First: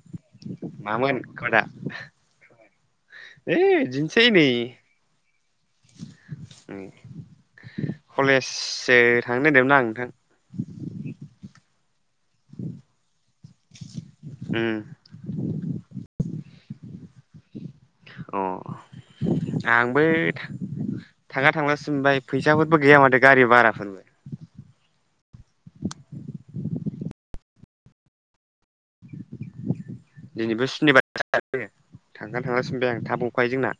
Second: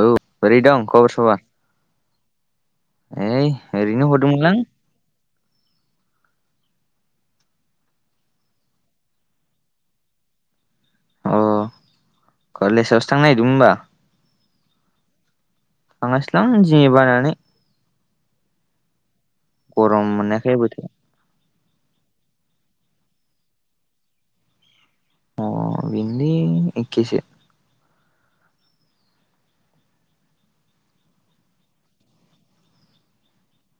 औ बोरै दं खबर मामोन सबर? खदा ओइ ओरैनो बिदिनोसै नै हरदोंमोनलां। खलेजसो थांनो नागिरदोंमोन आं नोंथां। अ कलेजावसो थांनो नागिरदोंमोन होनबा? उम थाङासै लां दिनै बानानै। अह। आंबो गरम मोननायखाय बोथोरा थाङा थांलासो सो मोनबाय, फैसाफोरबो गैया माथो गारि भाराफोरबो। अह, बेनोलै एखेसो। दिनैबो सुनिबार [unintelligible] थांगोन थांलासो सानबाय आं थाब गखायो जोंना।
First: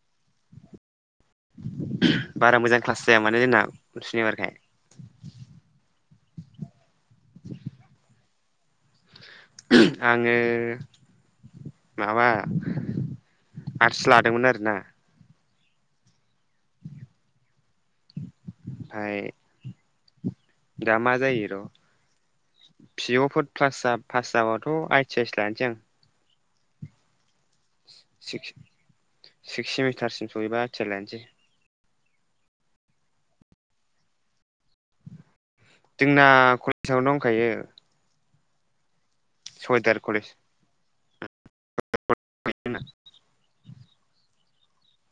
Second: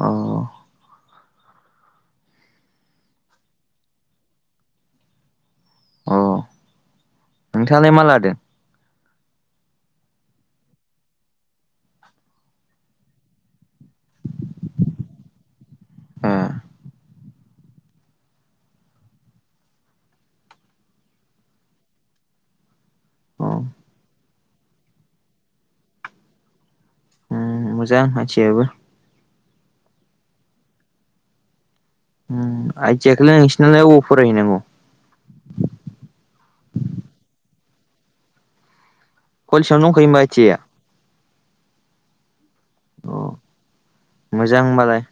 अह। बारा मोजां क्लास जाया माने जोंना सुनिबारखाय। अह नोंथाङालाय मा लादों? आङो माबा आर्टस लादोंमोन आरोना। ए आमफाय दा मा जायो र' फि अ फोर प्लास जा पास जाबाथ' आइ थि आइ सो लानोसै आं। ओम मोजां हाथियायाबो सिक्स सेमिटारसिम सहैबा आइ ति आइ लानोसै ओम आय थि आइ खोलाय नोंसिना अबाव फाराय हैनांगौ जोंना कलेजयावनो दंखायो कलेजआवनो सयदार दंखायो होमबा कलेज आइ ति आइ आ [unintelligible] मोजां होनबालाय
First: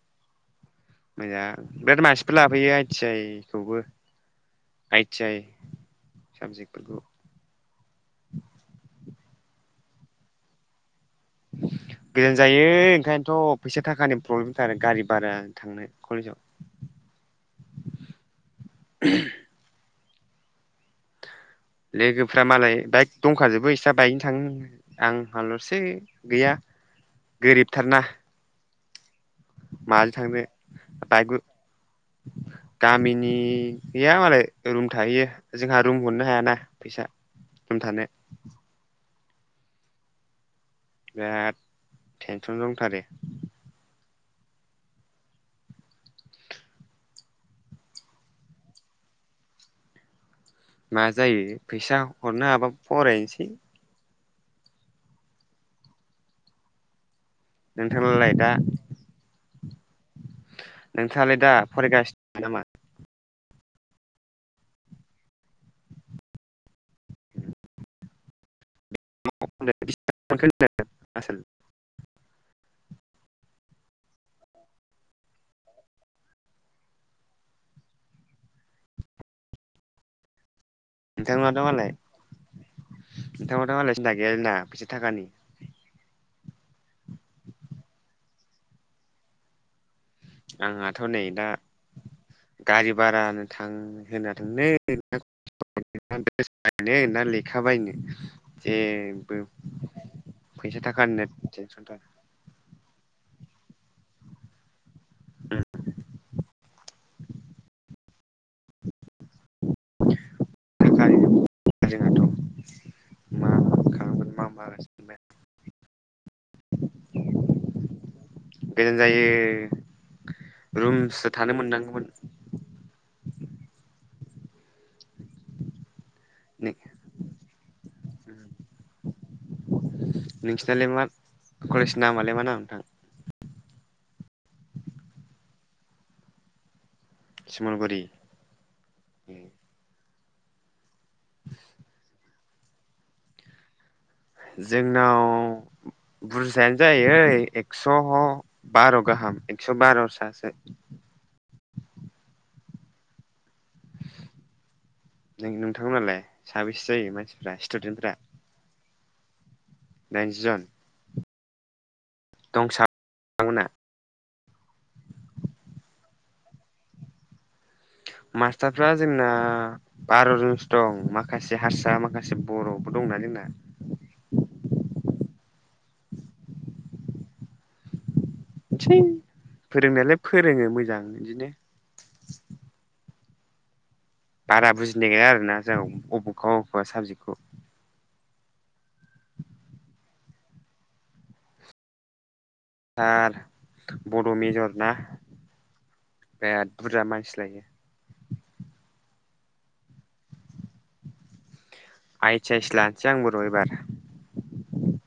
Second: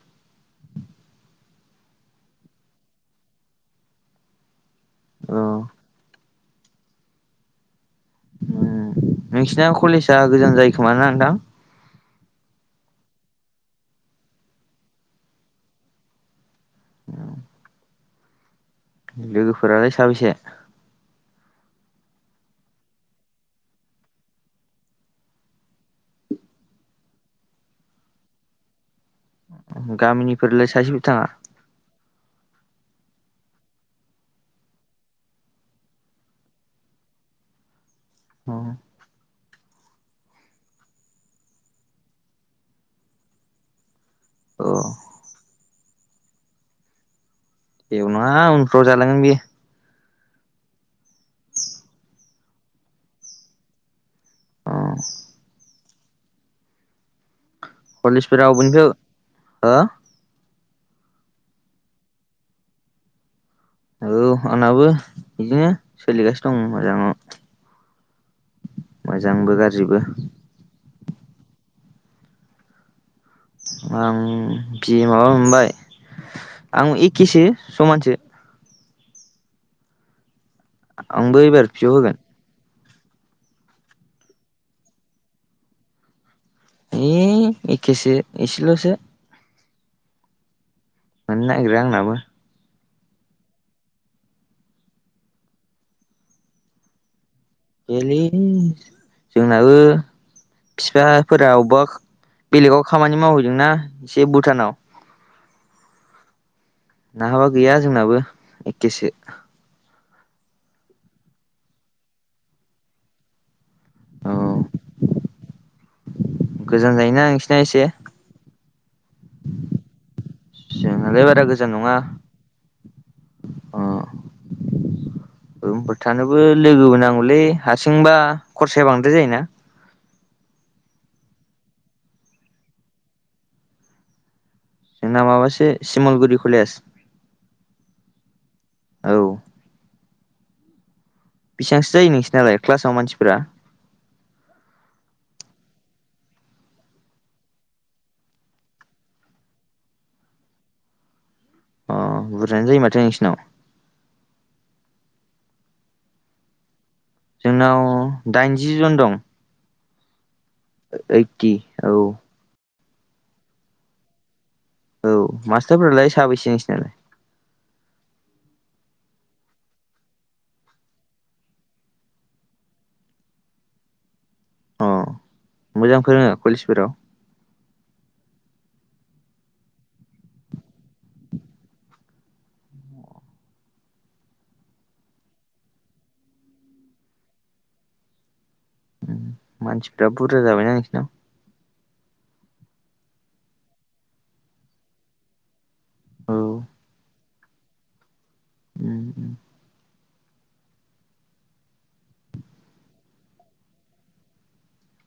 मोजां बिराद मानसिफोर लाफैयो आइ टि आइ खौबो आइ ति अ आइ साबजेक्टफोरखौ उम नोंसिना कलेजआ गोजान जायो खोमा ना नोंथां? गोजान जायो ओंखायनोथ फैसा थाखानि प्रब्लेमथार गारि भारा थांनो कलेजाव लोगोफोरालाय साबैसे लोगोफोरा मालाय बाइक दंखाजोबो इस्रा बाइकजों थाङो आं हालसो गैया गोरिबथारना माजों थांनो गामिनिफोरलाय सासेबो बाइक थाङा? गामिनि गैया मालाय रुम थाहैयो जोंहा रुम हरनो हायाना फैसा रुम थानो अ बिराद टेनसन दंथारो अ जेबो नङा उनफ्राव जालांगोन बियो मा जायो फैसा हरनो हाबा फरायनोसै अ नोंथांनालाय कलेजफोर दा रावबोनिखौ हो नोंथाङालाय दा फरायगासिनो नामा? औ आंनाबो बिदिनो सोलिगासिनो दं मोजाङाव गाज्रिबो [unintelligible] आंखि बिए माबा मोनबाय आं एखेसो समानसो आंबो नोंथांनाथ' एबार पि मालाय अ होगोन [unintelligible] मालाय सिन्था गैया [unintelligible] फैसा थाखानि ए एखेसो एसेलसो आंहाथ नै मोननो दा नागिरा आंनाबो गारि भारानो थां होना ना [unintelligible] देलै जेबो जोंनाबो फैसा थाखानिनो बिफाफोरा अबबा टेनसनथार बेलेगाव खामानि मावहैदोंना एसे भुटानाव ओम नङाबा गैया जोंनाबो एखेसो [unintelligible] जोंनाथ मा खालामगोन मा मागोनसो औ मोनबाय आं गोजान जायोना नोंसिना एसे गोजान जायो जोंनालाय रुमसो बारा थानो गोजान नङा मोननांगोमोन अ रुमफोर थानोबो लोगोबो नांगौलै हारसिंबा खरसाया बांद्राय जायोना नोंसिनालाय मा कलेजनि नामआलाय मा नाम नोंथां जोंना माबासो सिमलगुरि खलेस समलगुरि बेसेबांसो जायो नोंसोर नालाय क्लासाव मानसिफोरा जोंनाव बुरजायानो जाय एक्सबार गाहाम एक्स बार' सासो अ बुरजायानो जायो माथो नोंसिनाव नों नोंथां नालाय साबेसे जायो मानसिफ्रा जोंनाव स्टुडेन्टफ्रा दाइनजि जन दं दाइनजि जन ओइदति औ [unintelligible] औ मास्टारफोरालाय साबैसे नोंसनालाय मास्टारफ्रा जोंना बार'जनसो दं माखासे हारसा माखासे बर'बो दं। [unintelligible] अ मोजां फोरोङो कलेजफोराव? [unintelligible] फोरोंनायालाय फोरोङो मोजां इदिनो बारा बुजिनाया आरोना जों अबख अबेबा साबजेक्टखौ [unintelligible] मानसिफ्रा बुरजा जाबायना नोंसिनाव [unintelligible] बड' मेजर ना औ बिराद बुरजा मानसि [unintelligible] [unintelligible] आइ ति आइसो लानसै आंबो र' एबार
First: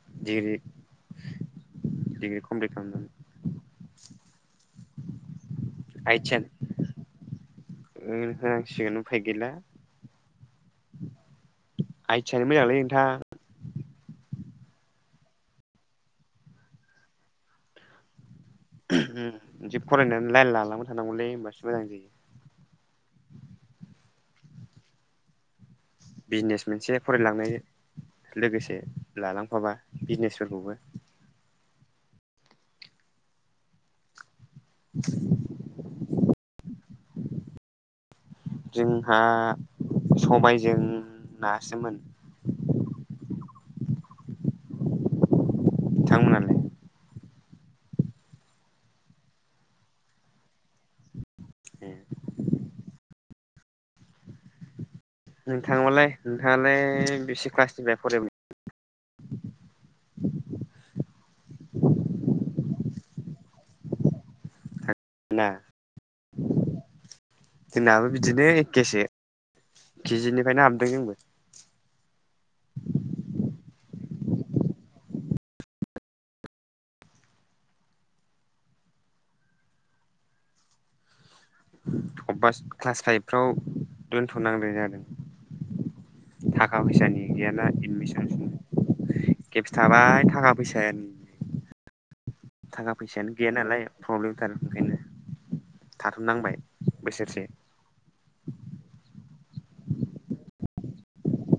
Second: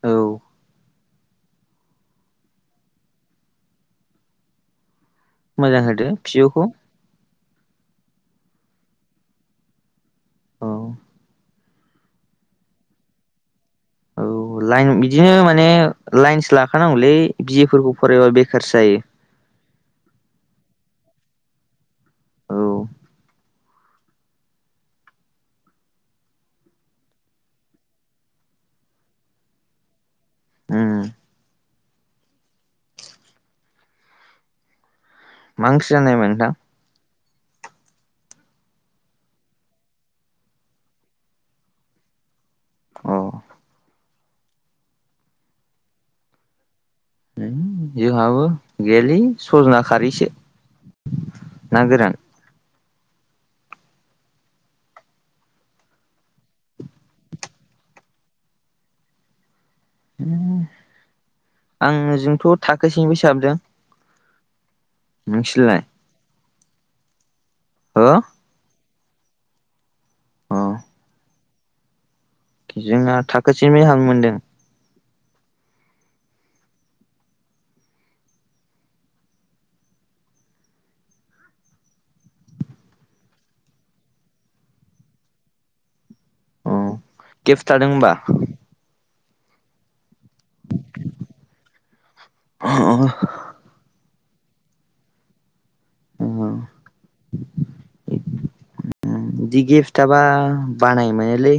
औ दिरि बि ए कमप्लित खालामनानै मोजां होदो फिय'खौ ओ होनांसिगोन उफाय गैला। औ आइथियानो मोजांलै नोंथां औ लाइन बिदिनो माने लाइन्स लाखानांगौलै बिएफोरखौ फरायबा बे। सासृ जायो बिदि फरायनानै लाइन लालांबाय थानांगौलै होमबासो मोजां जायो। औ बिजनेस मोनसे फरायलांनाय लोगोसे लालांफाबा बिजनेसफोरखौबो उम [unintelligible] मा ओंख्रि जानायमोन नोंथां? जोंहा सबायजों नासोमोन। अ [unintelligible] [unintelligible] जोंहाबो गैयालै सज'ना खारैसो। ना ए गोरान। नोंथाङोबालाय नोंथाङालाय बेसे क्लासनिफ्राय फराय आङो जोंथ' थाखोसेनि फायसो हाबदों। ना [unintelligible] हो जोंनाबो बिदिनो एकेसो। अ केजिनिफायनो हाबदों जोंबो। [unintelligible] अबबा क्लास फाइभफ्राव दोनथ'नांदों जादों। अ थाखा फैसानि गेप्स गैयाना थादों होमबा एदमिसन सम खेबसे थाबाय थाखा फैसायान थाखा फैसायानो गैया नालाय प्रब्लेमथार ओंखायनो थाथ'नांबाय बोसोरसे [unintelligible] इदि गेफस थाबा बानाय मोनोलै।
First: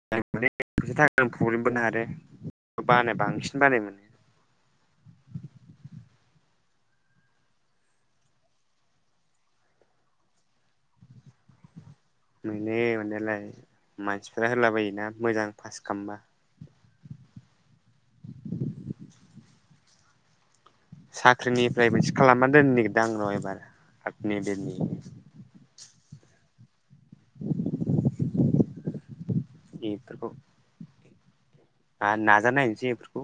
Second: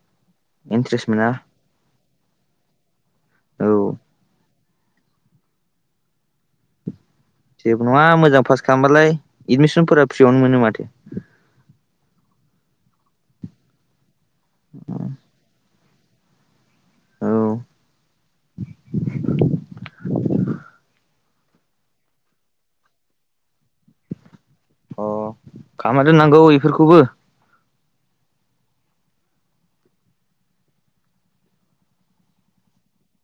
[unintelligible] इन्ट्रेस्ट मोना प्रब्लेम बोना आरो। बानाय बांसिन औ बानाय मोनो। जेबो नङा मोजां पास खालामबालाय एडमिसनफोरा फ्रियावनो मोनो माथो मोनो मोननायालाय मानसिफ्रा होलाबायोना मोजां पास खामबा औ साख्रिनिफ्राय मोनसे खालामना दोननो नागिरदां आं एबार आगनिबिर अ खालामना दोननांगौ बेफोरखौबो [unintelligible] बेफोरखौ आरो नाजानायनोसै बेफोरखौ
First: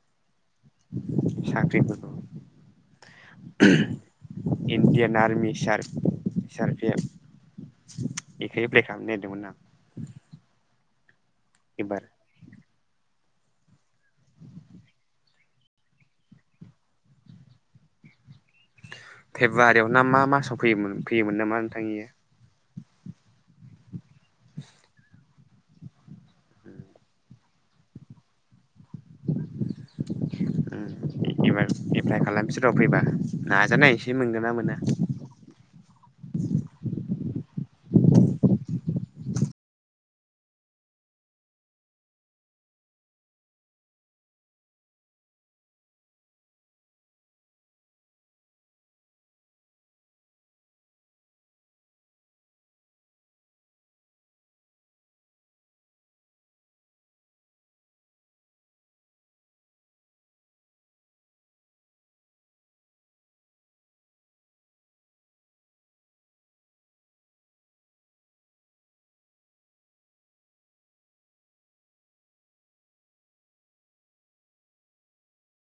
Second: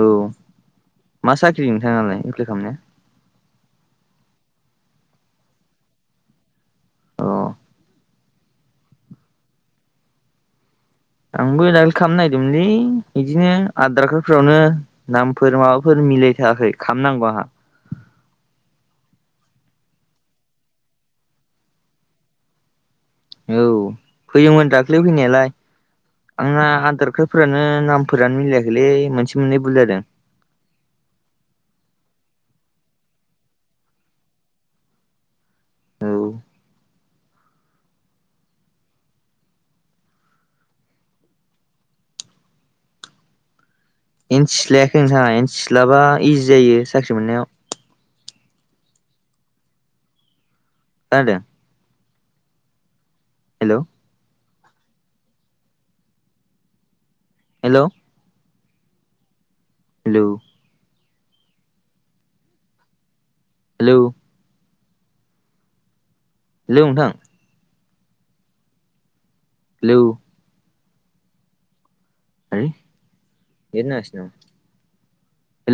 औ मा साख्रि नोंथाङा साख्रिफोरखौ नालाय एप्लाइ खालामनाया इण्डियान आर्मि सार सि आर सि अ एफ इखो एप्लाय खालामनो नागिरदोंमोन आं आंबो दाखलि एबार खालामनो नागिरदोंमोनलै बिदिनो आधार कार्डफोरावनो नामफोर माबाफोर मिलायथाराखै खालाम नांगौ आंहा [unintelligible] फेब्रुवारियाव ना मा मासाव फैयोमोन फैयोमोन नामा नोंथां इयो औ फैयोमोन दाखलै फैनायालाय आंना इयो आदार खार फोरानो नामफोरानो मिलायाखैलै मोनसे मोननै बुल जादों बिसोराव फैबा नाजानाय नायसै मोनगोन ना मोना औ एन सि लायाखै नोंथाङा एन सि लाबा इजि जायो साख्रि मोननायाव खोनादों hello hello hello hello hello नोंथां हेलौ होइ नेट नांआसै नामा